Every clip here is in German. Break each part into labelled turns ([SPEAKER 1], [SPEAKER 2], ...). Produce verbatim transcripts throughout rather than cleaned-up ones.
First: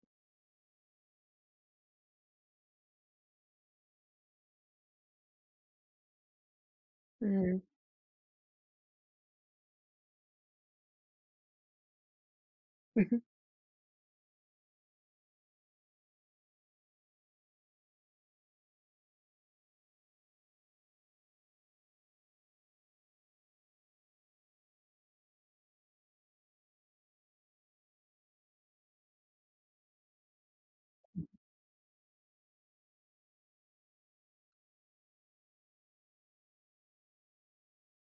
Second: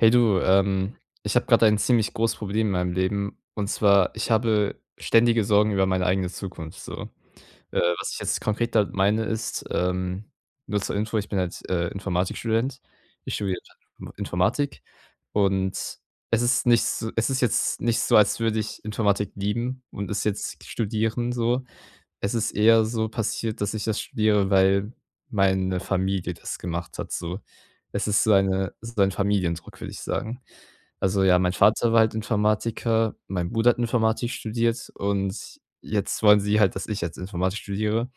[SPEAKER 1] Hey du, ähm, ich habe gerade ein ziemlich großes Problem in meinem Leben. Und zwar, ich habe ständige Sorgen über meine eigene Zukunft so.
[SPEAKER 2] Mhm.
[SPEAKER 1] Äh, was ich jetzt konkret damit meine ist, ähm nur zur Info, ich bin halt, äh, Informatikstudent.
[SPEAKER 2] Mhm.
[SPEAKER 1] Ich studiere [unintelligible] Informatik und es ist nicht s es ist jetzt nicht so, als würde ich Informatik lieben und es jetzt studieren, so. Es ist eher so passiert, dass ich das studiere, weil meine Familie das gemacht hat, so. Es ist so eine ist ein Familiendruck, würde ich sagen. Also ja, mein Vater war halt Informatiker, mein Bruder hat Informatik studiert und jetzt wollen sie halt, dass ich jetzt Informatik studiere.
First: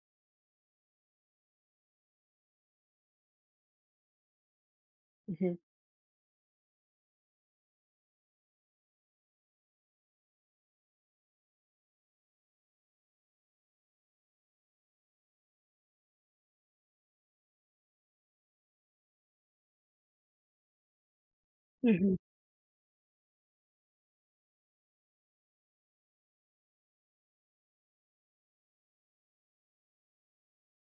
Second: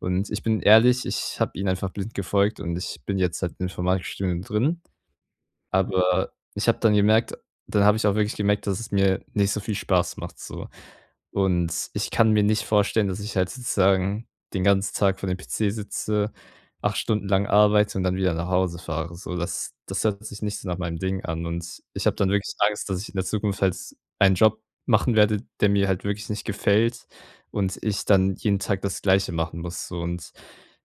[SPEAKER 1] Und ich bin ehrlich, ich habe ihnen einfach blind gefolgt und ich bin jetzt halt im Informatikstudium drin,
[SPEAKER 2] Mhm.
[SPEAKER 1] aber ich habe dann gemerkt dann habe ich auch wirklich gemerkt, dass es mir nicht so viel Spaß macht so. Und ich kann mir nicht vorstellen, dass ich halt sozusagen den ganzen Tag vor dem PC sitze, acht Stunden lang arbeite und dann wieder nach Hause fahre, so. Das das hört sich nicht so nach meinem Ding an. Und ich
[SPEAKER 2] Mhm.
[SPEAKER 1] habe dann wirklich Angst, dass ich in der Zukunft halt einen Job machen werde, der mir halt wirklich nicht gefällt und ich dann jeden Tag das Gleiche machen muss. So und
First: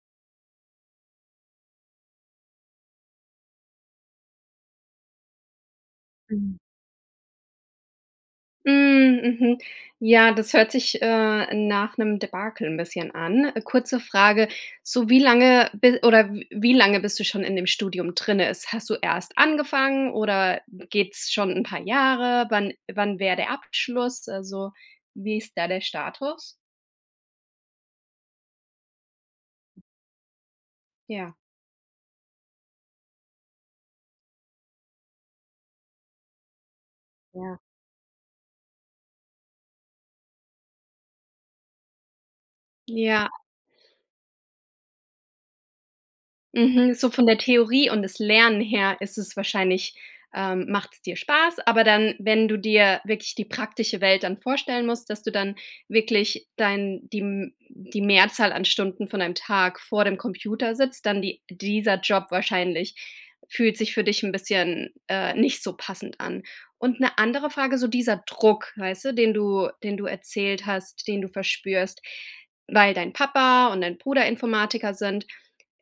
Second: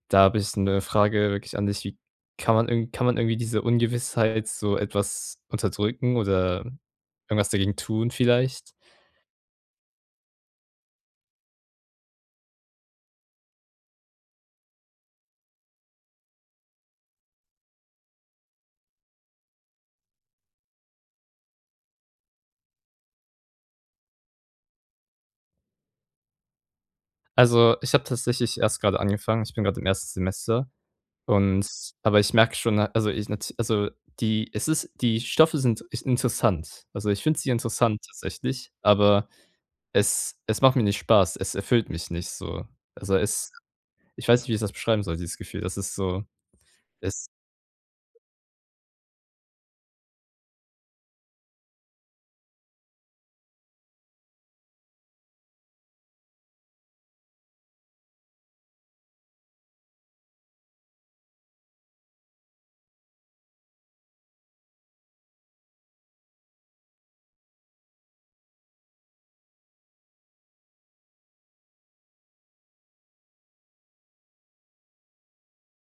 [SPEAKER 1] da habe ich 'ne Frage wirklich an dich, wie kann man irgend kann man irgendwie diese Ungewissheit so etwas unterdrücken
[SPEAKER 2] Mhm.
[SPEAKER 1] oder irgendwas dagegen tun vielleicht?
[SPEAKER 2] Hm, mhm. Ja, das hört sich, äh, nach 'nem Debakel 'n bisschen an. Kurze Frage, so wie lange bi oder w wie lange bist du schon in dem Studium drinnen? Ist hast du erst angefangen oder geht's schon 'n paar Jahre? Wann wann wäre der Abschluss? Also, wie ist da der Status?
[SPEAKER 1] Also, ich habe tatsächlich erst gerade angefangen, ich bin gerade im ersten Semester
[SPEAKER 2] Ja.
[SPEAKER 1] und aber ich merke schon, na also, ich nat also, die es ist die Stoffe sind ich interessant. Also, ich finde sie
[SPEAKER 2] Ja.
[SPEAKER 1] interessant tatsächlich, aber es es macht mir nicht Spaß. Es erfüllt mich nicht, so. Also,
[SPEAKER 2] Ja.
[SPEAKER 1] es ich weiß nicht, wie ich das beschreiben soll dieses Gefühl, das ist so,
[SPEAKER 2] Mhm, so
[SPEAKER 1] es
[SPEAKER 2] von der Theorie und das Lernen her ist es wahrscheinlich, ähm macht es dir Spaß. Aber dann, wenn du dir wirklich die praktische Welt dann vorstellen musst, dass du dann wirklich dein die m die Mehrzahl an Stunden von deinem Tag vor dem Computer sitzt, dann die dieser Job wahrscheinlich fühlt sich für dich 'n bisschen, äh, nicht so passend an. Und 'ne andere Frage, so dieser Druck, weißt du, den du den du erzählt hast, den du verspürst, weil dein Papa und dein Bruder Informatiker sind.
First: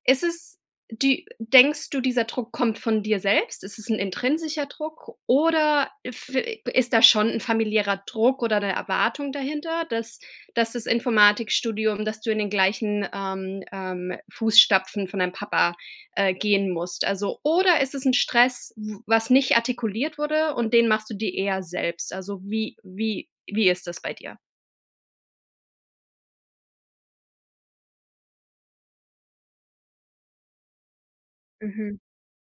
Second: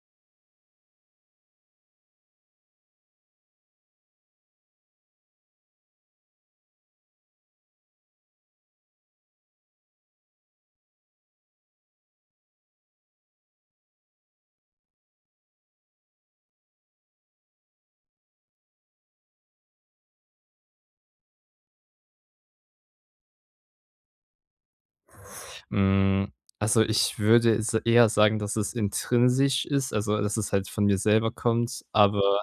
[SPEAKER 2] Ist es die denkst du, dieser Druck kommt von dir selbst? Ist es 'n intrinsischer Druck oder f äh, g ist da schon 'n familiärer Druck oder 'ne Erwartung dahinter, dass dass das Informatikstudium dass du in den gleichen, ähm, ähm, Fußstapfen von deinem Papa, äh, gehen musst? Also oder ist das 'n Stress, w was nicht artikuliert wurde und den machst du dir eher selbst? Also, wie wie wie ist das bei dir?
[SPEAKER 1] Hm, also, ich würde s eher sagen, dass es intrinsisch ist, also, dass es halt von mir selber kommt,
[SPEAKER 2] Mhm.
[SPEAKER 1] aber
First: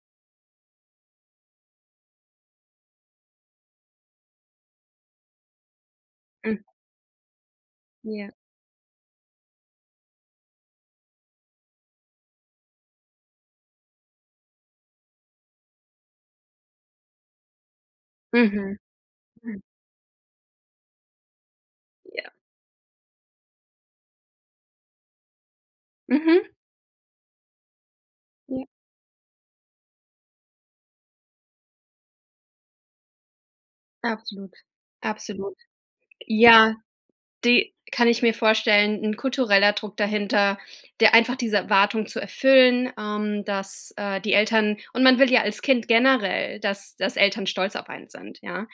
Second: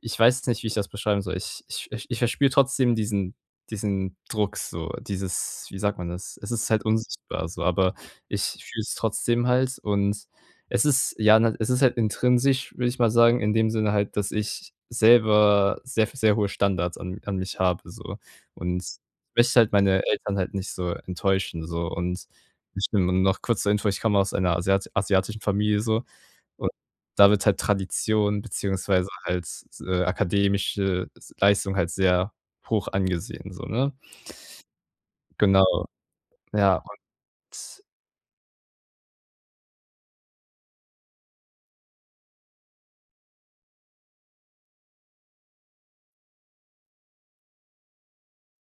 [SPEAKER 1] ich weiß jetzt nicht, wie ich das beschreiben soll. Ich ich ich verspüre trotzdem diesen diesen Druck so, dieses wie sagt man das? Es
[SPEAKER 2] Mhm.
[SPEAKER 1] ist halt unsichtbar so, aber
[SPEAKER 2] Ja.
[SPEAKER 1] ich fühle es trotzdem halt und es ist ja, ne, es ist halt intrinsisch, würde ich mal sagen, in dem Sinne halt, dass ich selber sehr f sehr hohe Standards an an mich habe so.
[SPEAKER 2] Mhm.
[SPEAKER 1] Und ich möchte halt meine Eltern halt nicht so enttäuschen, so und
[SPEAKER 2] Ja.
[SPEAKER 1] ich n noch kurz zur Info, ich komme aus einer asiat asiatischen Familie so.
[SPEAKER 2] Mhm.
[SPEAKER 1] Und da wird halt Tradition
[SPEAKER 2] Ja.
[SPEAKER 1] beziehungsweise halt, äh, akademische s Leistung halt sehr hoch angesehen, so, ne?
[SPEAKER 2] Absolut, absolut.
[SPEAKER 1] Genau.
[SPEAKER 2] Ja,
[SPEAKER 1] Ja,
[SPEAKER 2] die
[SPEAKER 1] und
[SPEAKER 2] kann ich mir vorstellen, 'n kultureller Druck dahinter, der einfach diese Erwartung zu erfüllen, ähm, dass, äh, die Eltern und man will ja als Kind generell, dass dass Eltern stolz auf einen sind. Ja,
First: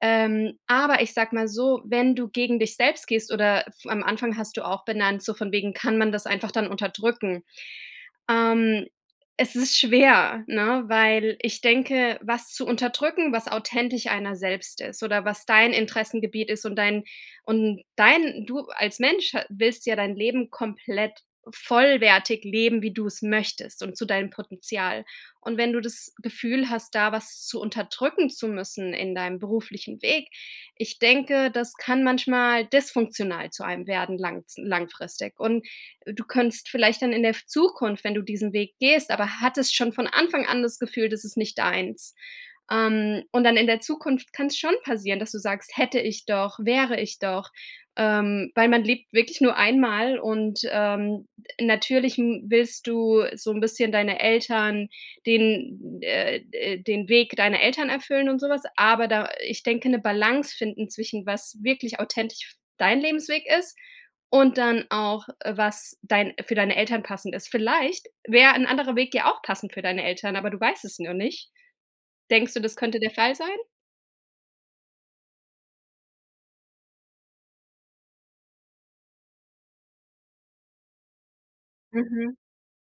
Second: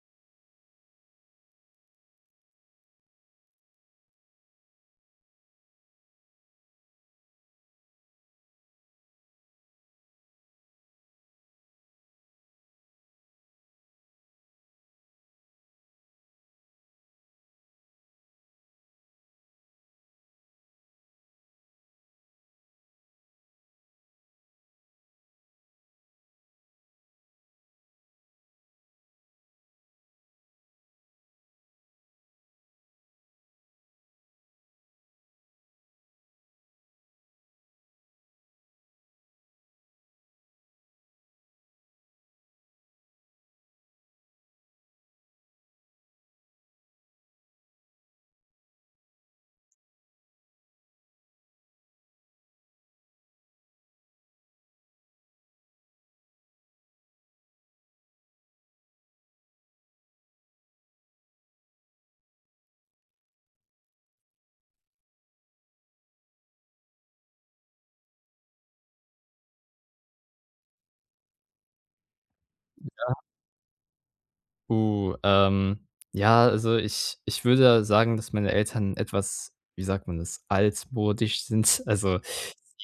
[SPEAKER 2] ähm, aber ich sage mal so, wenn du gegen dich selbst gehst oder f am Anfang hast du auch benannt, so von wegen: Kann man das einfach dann unterdrücken? Ähm, es ist schwer, ne, weil ich denke, was zu unterdrücken, was authentisch einer selbst ist oder was dein Interessengebiet ist und dein und dein du als Mensch, äh, willst ja dein Leben komplett vollwertig leben, wie du es möchtest und zu deinem Potenzial. Und wenn du das Gefühl hast, da was zu unterdrücken zu müssen in deinem beruflichen Weg. Ich denke, das kann manchmal dysfunktional zu einem werden langz langfristig. Und du könntest vielleicht dann in der f Zukunft, wenn du diesen Weg gehst, aber hattest schon von Anfang an das Gefühl, das ist nicht deins. Ähm, und dann in der Zukunft kann es schon passieren, dass du sagst: „Hätte ich doch, wäre ich doch“, ähm, weil man lebt wirklich nur einmal. Und, ähm, natürlich n willst du so 'n bisschen deine Eltern den äh, äh, den Weg deiner Eltern erfüllen und sowas. Aber da, äh ich denke, 'ne Balance finden zwischen, was wirklich authentisch f dein Lebensweg ist und dann auch, äh, was dein für deine Eltern passend ist. Vielleicht wäre 'n anderer Weg ja auch passend für deine Eltern, aber du weißt es nur nicht. Denkst du, das könnte der
[SPEAKER 1] Ja.
[SPEAKER 2] Fall sein?
[SPEAKER 1] Uh, ähm, ja, also, ich ich würde sagen, dass meine Eltern etwas- wie sagt man das- altmodisch sind. Also,
[SPEAKER 2] Mhm.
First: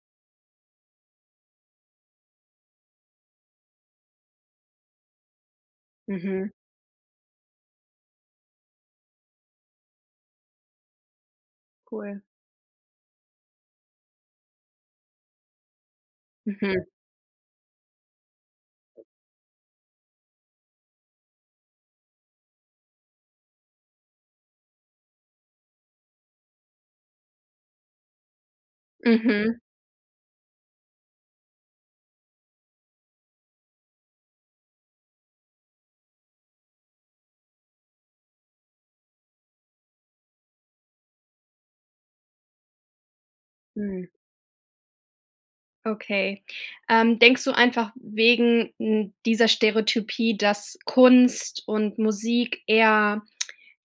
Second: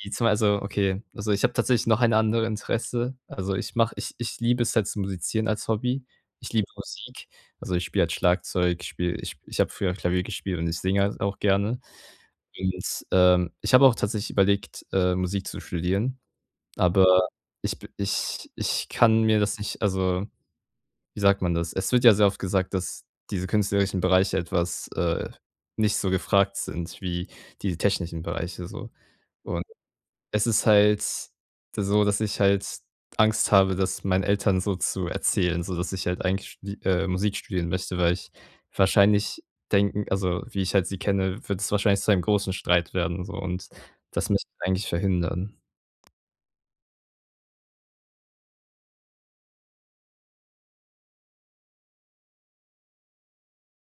[SPEAKER 1] die zwei so okay. Also, ich habe tatsächlich noch ein andere Interesse. Also, ich mache ich ich liebe es halt zu musizieren als Hobby.
[SPEAKER 2] Mhm.
[SPEAKER 1] Ich liebe Musik. Also, ich spiele halt Schlagzeug, ich spiele ich ich habe früher Klavier gespielt und ich singe auch gerne.
[SPEAKER 2] Cool.
[SPEAKER 1] Und, ähm, ich habe auch tatsächlich überlegt, äh, Musik zu studieren,
[SPEAKER 2] Mhm.
[SPEAKER 1] aber ich b ich ich kann mir das nicht also, wie sagt man das? Es wird ja sehr oft gesagt, dass diese künstlerischen Bereiche etwas, äh, nicht so gefragt sind wie die technischen Bereiche so
[SPEAKER 2] Mhm.
[SPEAKER 1] und es ist halt so, dass ich halt Angst habe, das meinen Eltern so zu erzählen, so dass ich halt eigentlich die, äh, Musik studieren möchte, weil ich wahrscheinlich denken also, wie ich halt sie kenne, wird es wahrscheinlich zu einem großen Streit werden, so und
[SPEAKER 2] Hm.
[SPEAKER 1] das möchte eigentlich verhindern.
[SPEAKER 2] Okay. Ähm, denkst du einfach wegen, hm, dieser Stereotypie, dass Kunst und Musik eher,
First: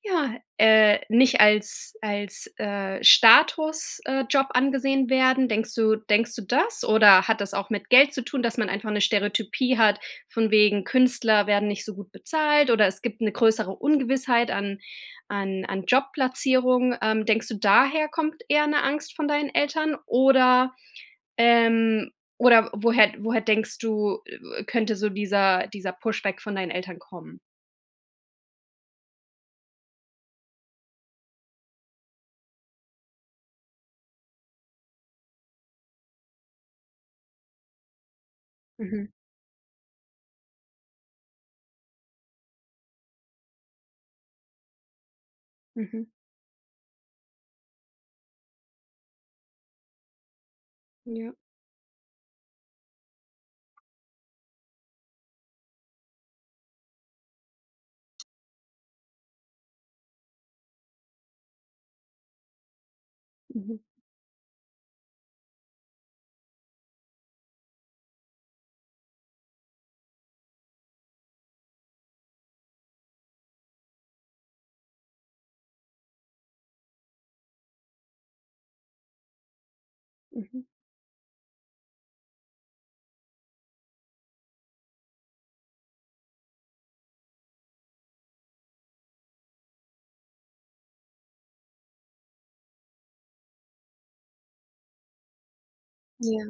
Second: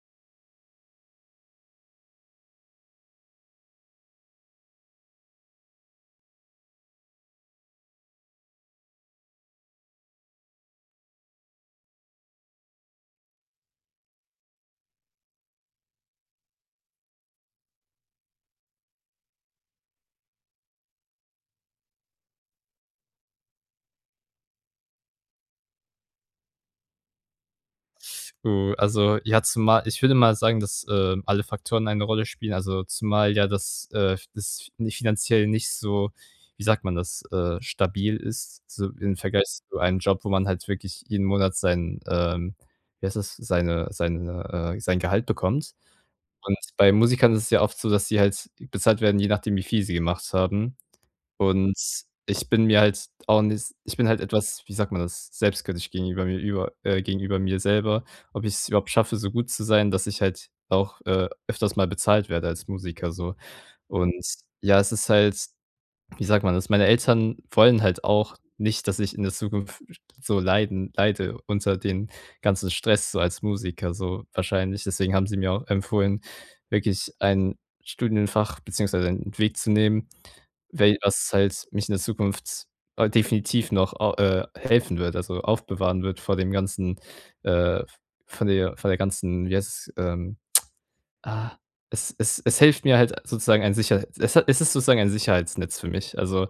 [SPEAKER 2] ja, äh, nicht als als, äh, Status äh, Job angesehen werden? Denkst du denkst du das? Oder hat das auch mit Geld zu tun, dass man einfach 'ne Stereotypie hat von wegen Künstler werden nicht so gut bezahlt, oder es gibt 'ne größere Ungewissheit an an an Jobplatzierung. Ähm, denkst du, daher kommt eher 'ne Angst von deinen Eltern, oder ähm oder woher woher denkst du, äh, äh, könnte so dieser dieser Pushback von deinen Eltern kommen?
[SPEAKER 1] Oh, also, ja, zumal ich würde mal sagen, dass, ähm, alle Faktoren eine Rolle spielen, also, zumal ja das, äh, f das nicht finanziell nicht so, wie sagt man das, äh stabil ist, so
[SPEAKER 2] Mhm.
[SPEAKER 1] im Vergleich zu einem Job, wo man halt wirklich jeden Monat sein, ähm, wie heißt das, seine seine, äh sein Gehalt bekommt.
[SPEAKER 2] Mhm.
[SPEAKER 1] Und bei Musikern ist es ja oft so, dass sie halt bezahlt werden, je nachdem, wie viel sie gemacht haben.
[SPEAKER 2] Ja.
[SPEAKER 1] Und ich bin mir halt auch ni ich bin halt etwas, wie sagt man das, selbstkritisch gegenüber mir über, äh gegenüber mir selber, ob ich es überhaupt schaffe, so gut zu sein, dass ich halt auch, äh, öfters mal bezahlt werde als Musiker so.
[SPEAKER 2] Mhm.
[SPEAKER 1] Und ja, es ist halt, wie sagt man das meine Eltern wollen halt auch nicht, dass ich in der Zukunft f so leiden leide unter den ganzen Stress so als Musiker so wahrscheinlich. Deswegen haben sie mir auch empfohlen, wirklich ein Studienfach beziehungsweise einen Weg zu nehmen,
[SPEAKER 2] Mhm.
[SPEAKER 1] we was halt mich in der Zukunft, äh, definitiv noch, ah, äh, helfen wird, also, aufbewahren wird vor dem ganzen, äh, v von der von der ganzen wie heißt, ähm, ah es es es hilft mir halt sozusagen ein Sicherheit es ha es ist sozusagen ein Sicherheitsnetz für mich.
[SPEAKER 2] Ja.
[SPEAKER 1] Also,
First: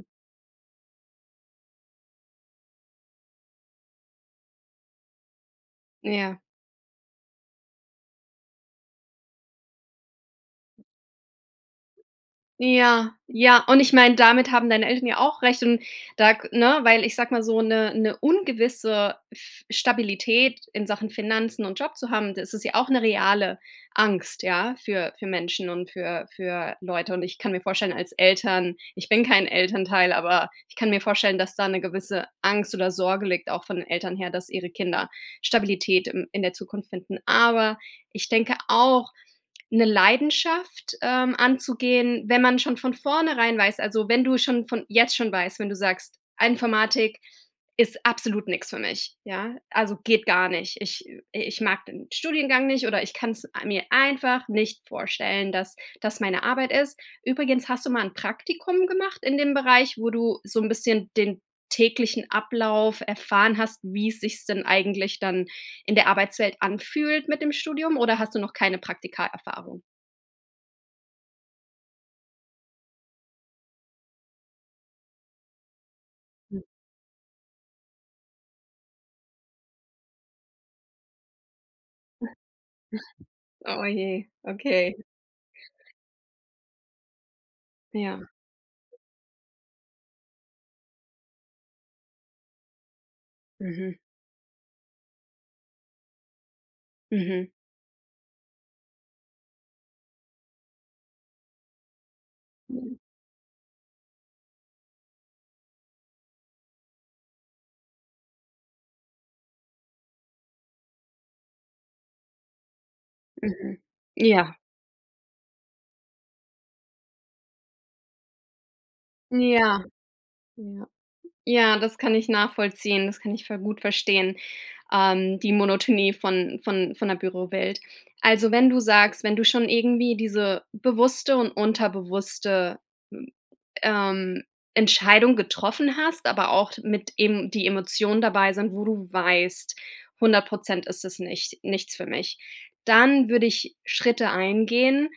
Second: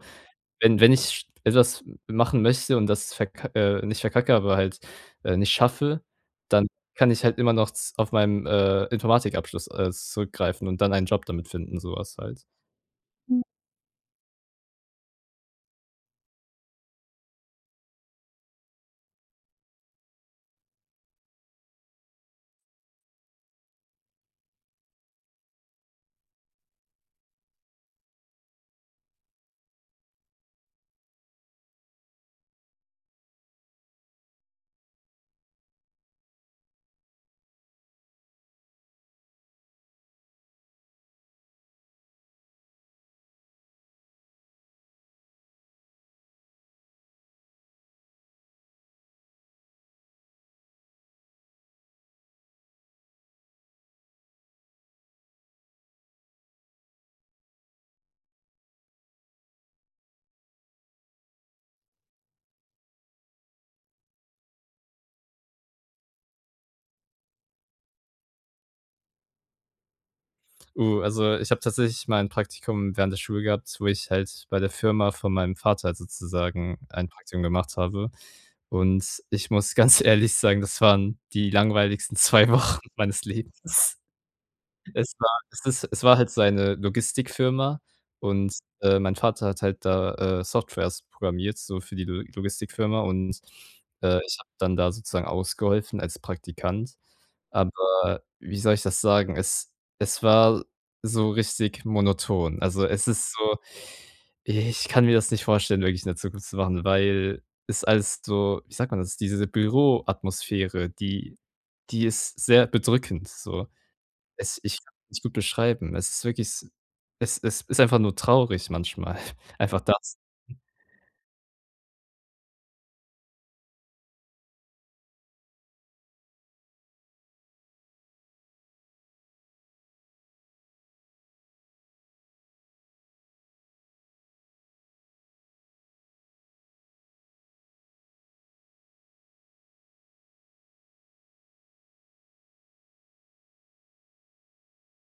[SPEAKER 1] wenn wenn ich etwas machen möchte und das verk äh, nicht verkacke, aber halt, äh, nicht schaffe,
[SPEAKER 2] Ja.
[SPEAKER 1] dann kann ich halt immer noch z auf meinen, äh, Informatikabschluss, äh, zurückgreifen und dann einen Job damit finden, sowas halt.
[SPEAKER 2] Ja, ja. Und ich meine, damit haben deine Eltern ja auch recht. Und da g ne, weil ich sage mal so 'ne 'ne ungewisse F Stabilität in Sachen Finanzen und Job zu haben, das ist ja auch 'ne reale Angst, ja, für für Menschen und für für Leute. Und ich kann mir vorstellen, als Eltern ich bin kein Elternteil, aber ich kann mir vorstellen, dass da 'ne gewisse Angst oder Sorge liegt, auch von den Eltern her, dass ihre Kinder Stabilität im in der Zukunft finden. Aber ich denke auch 'ne Leidenschaft, ähm, anzugehen, wenn man schon von vornherein weiß, also, wenn du schon von jetzt schon weißt, wenn du sagst: „Informatik ist absolut nix für mich. Ja, also, geht gar nicht. Ich I ich mag den Studiengang nicht, oder ich kann's mir einfach nicht vorstellen, dass das meine Arbeit ist.” Übrigens, hast du mal 'n Praktikum gemacht in dem Bereich, wo du so 'n bisschen den täglichen Ablauf erfahren hast, wie sich's denn eigentlich dann in der Arbeitswelt anfühlt mit dem Studium, oder hast du noch keine Praktika-Erfahrung?
[SPEAKER 1] Oh, also, ich habe tatsächlich mal 'n Praktikum während der Schule gehabt, wo ich halt bei der Firma von meinem Vater halt
[SPEAKER 2] Hm.
[SPEAKER 1] sozusagen ein Praktikum gemacht habe. Und ich muss ganz ehrlich sagen, das waren die langweiligsten zwei Wochen meines
[SPEAKER 2] Oh
[SPEAKER 1] Lebens.
[SPEAKER 2] je, okay.
[SPEAKER 1] Es war es ist es war halt seine Logistikfirma
[SPEAKER 2] Ja.
[SPEAKER 1] und, äh, mein Vater hat halt da, äh, Softwares programmiert, so für die Lo Logistikfirma und,
[SPEAKER 2] Mhm.
[SPEAKER 1] äh, ich habe dann da sozusagen ausgeholfen als Praktikant.
[SPEAKER 2] Mhm.
[SPEAKER 1] Aber wie soll ich das sagen, es es war so richtig monoton. Also,
[SPEAKER 2] Mhm.
[SPEAKER 1] es ist so ich kann mir das nicht vorstellen, wirklich in der Zukunft zu machen, weil es alles so, wie sagt man das, diese Büroatmosphäre, die die ist sehr bedrückend, so.
[SPEAKER 2] Mhm. Ja.
[SPEAKER 1] Es ich [unintelligible] nicht gut beschreiben. Es ist wirklich s es ist ist einfach nur traurig, manchmal. Einfach
[SPEAKER 2] Ja.
[SPEAKER 1] das
[SPEAKER 2] Ja. Ja, das kann ich nachvollziehen, das kann ich ver gut verstehen, ähm, die Monotonie von von von der Bürowelt. Also, wenn du sagst, wenn du schon irgendwie diese bewusste und unterbewusste m ähm, Entscheidung getroffen hast, aber auch mit eben die Emotionen dabei sind, wo du weißt, hundert Prozent ist es nicht nichts für mich. Dann würde ich Schritte eingehen,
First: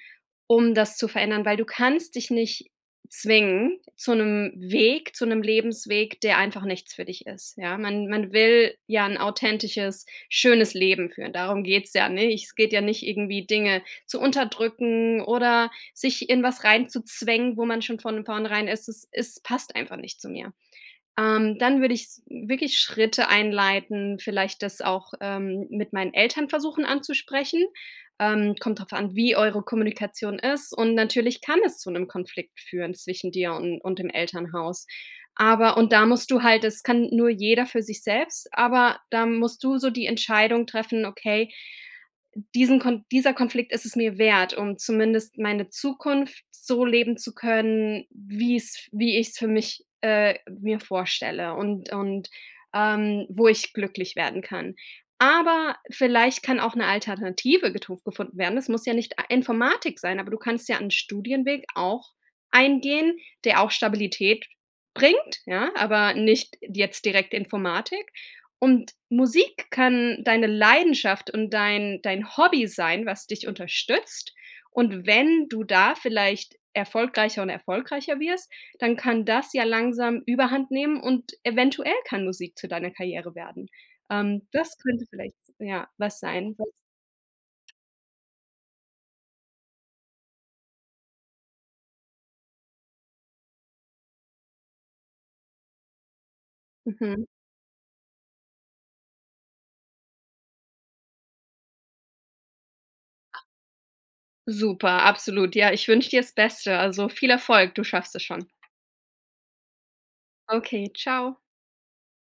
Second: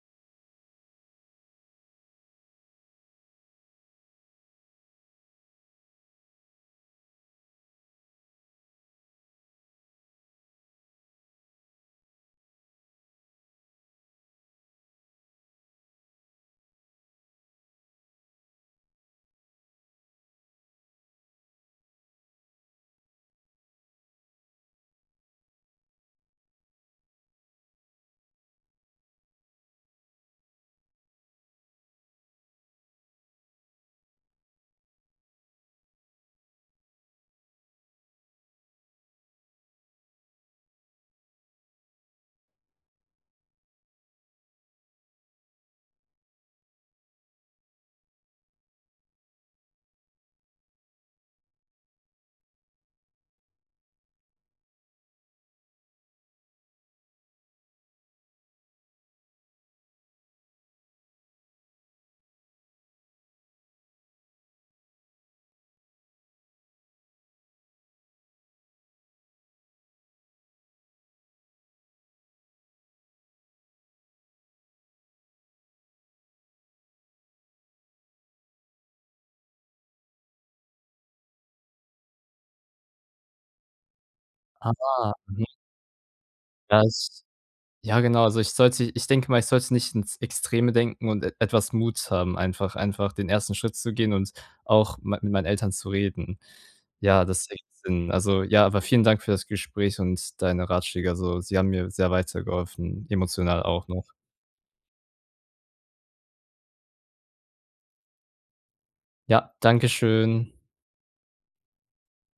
[SPEAKER 2] um das zu verändern, weil du kannst dich nicht zwingen zu 'nem Weg zu 'nem Lebensweg, der einfach nichts für dich ist, ja. Man man will ja 'n authentisches, schönes Leben führen. Darum geht's ja, ne? Es geht ja nicht irgendwie Dinge zu unterdrücken oder sich in was rein zu zwängen, wo man schon von vornherein es ist es passt einfach nicht zu mir. Ähm, dann würde ich s wirklich Schritte einleiten, vielleicht das auch, ähm, mit meinen Eltern versuchen anzusprechen. Ähm, kommt drauf an, wie eure Kommunikation ist und natürlich kann es zu 'nem Konflikt führen zwischen dir und und dem Elternhaus. Aber und da musst du halt das kann nur jeder für sich selbst, aber da musst du so die Entscheidung treffen: „Okay, diesen Kon dieser Konflikt ist es mir wert, um zumindest meine Zukunft so leben zu können, wie es wie ich es für mich, äh, mir vorstelle und und, ähm, wo ich glücklich werden kann.“ Aber vielleicht kann auch 'ne Alternative getu gefunden werden. Es muss ja nicht a Informatik sein, aber du kannst ja 'n Studienweg auch eingehen, der auch Stabilität bringt. Ja, aber nicht jetzt direkt Informatik und Musik kann deine Leidenschaft und dein dein Hobby sein, was dich unterstützt. Und wenn du da vielleicht erfolgreicher und erfolgreicher wirst, dann kann das ja langsam überhandnehmen. Und eventuell kann Musik zu deiner Karriere werden. Ähm, das könnte
[SPEAKER 1] Aha,
[SPEAKER 2] vielleicht,
[SPEAKER 1] mhm.
[SPEAKER 2] ja, was sein, was
[SPEAKER 1] Das ja genau. Also, ich sollte ich denke mal, ich sollte es nicht ins Extreme denken und e etwas Mut haben, einfach einfach den ersten Schritt zu gehen und auch m mit meinen Eltern zu reden. Ja,
[SPEAKER 2] Mhm.
[SPEAKER 1] das ergibt Sinn. Also, ja, aber vielen Dank für das Gespräch und deine Ratschläge. Also, sie haben mir sehr weitergeholfen, emotional auch noch.
[SPEAKER 2] Super. Absolut. Ja. Ich wünsche dir das Beste. Also, viel Erfolg. Du schaffst das schon.
[SPEAKER 1] Ja, Dankeschön.
[SPEAKER 2] Okay, tschau.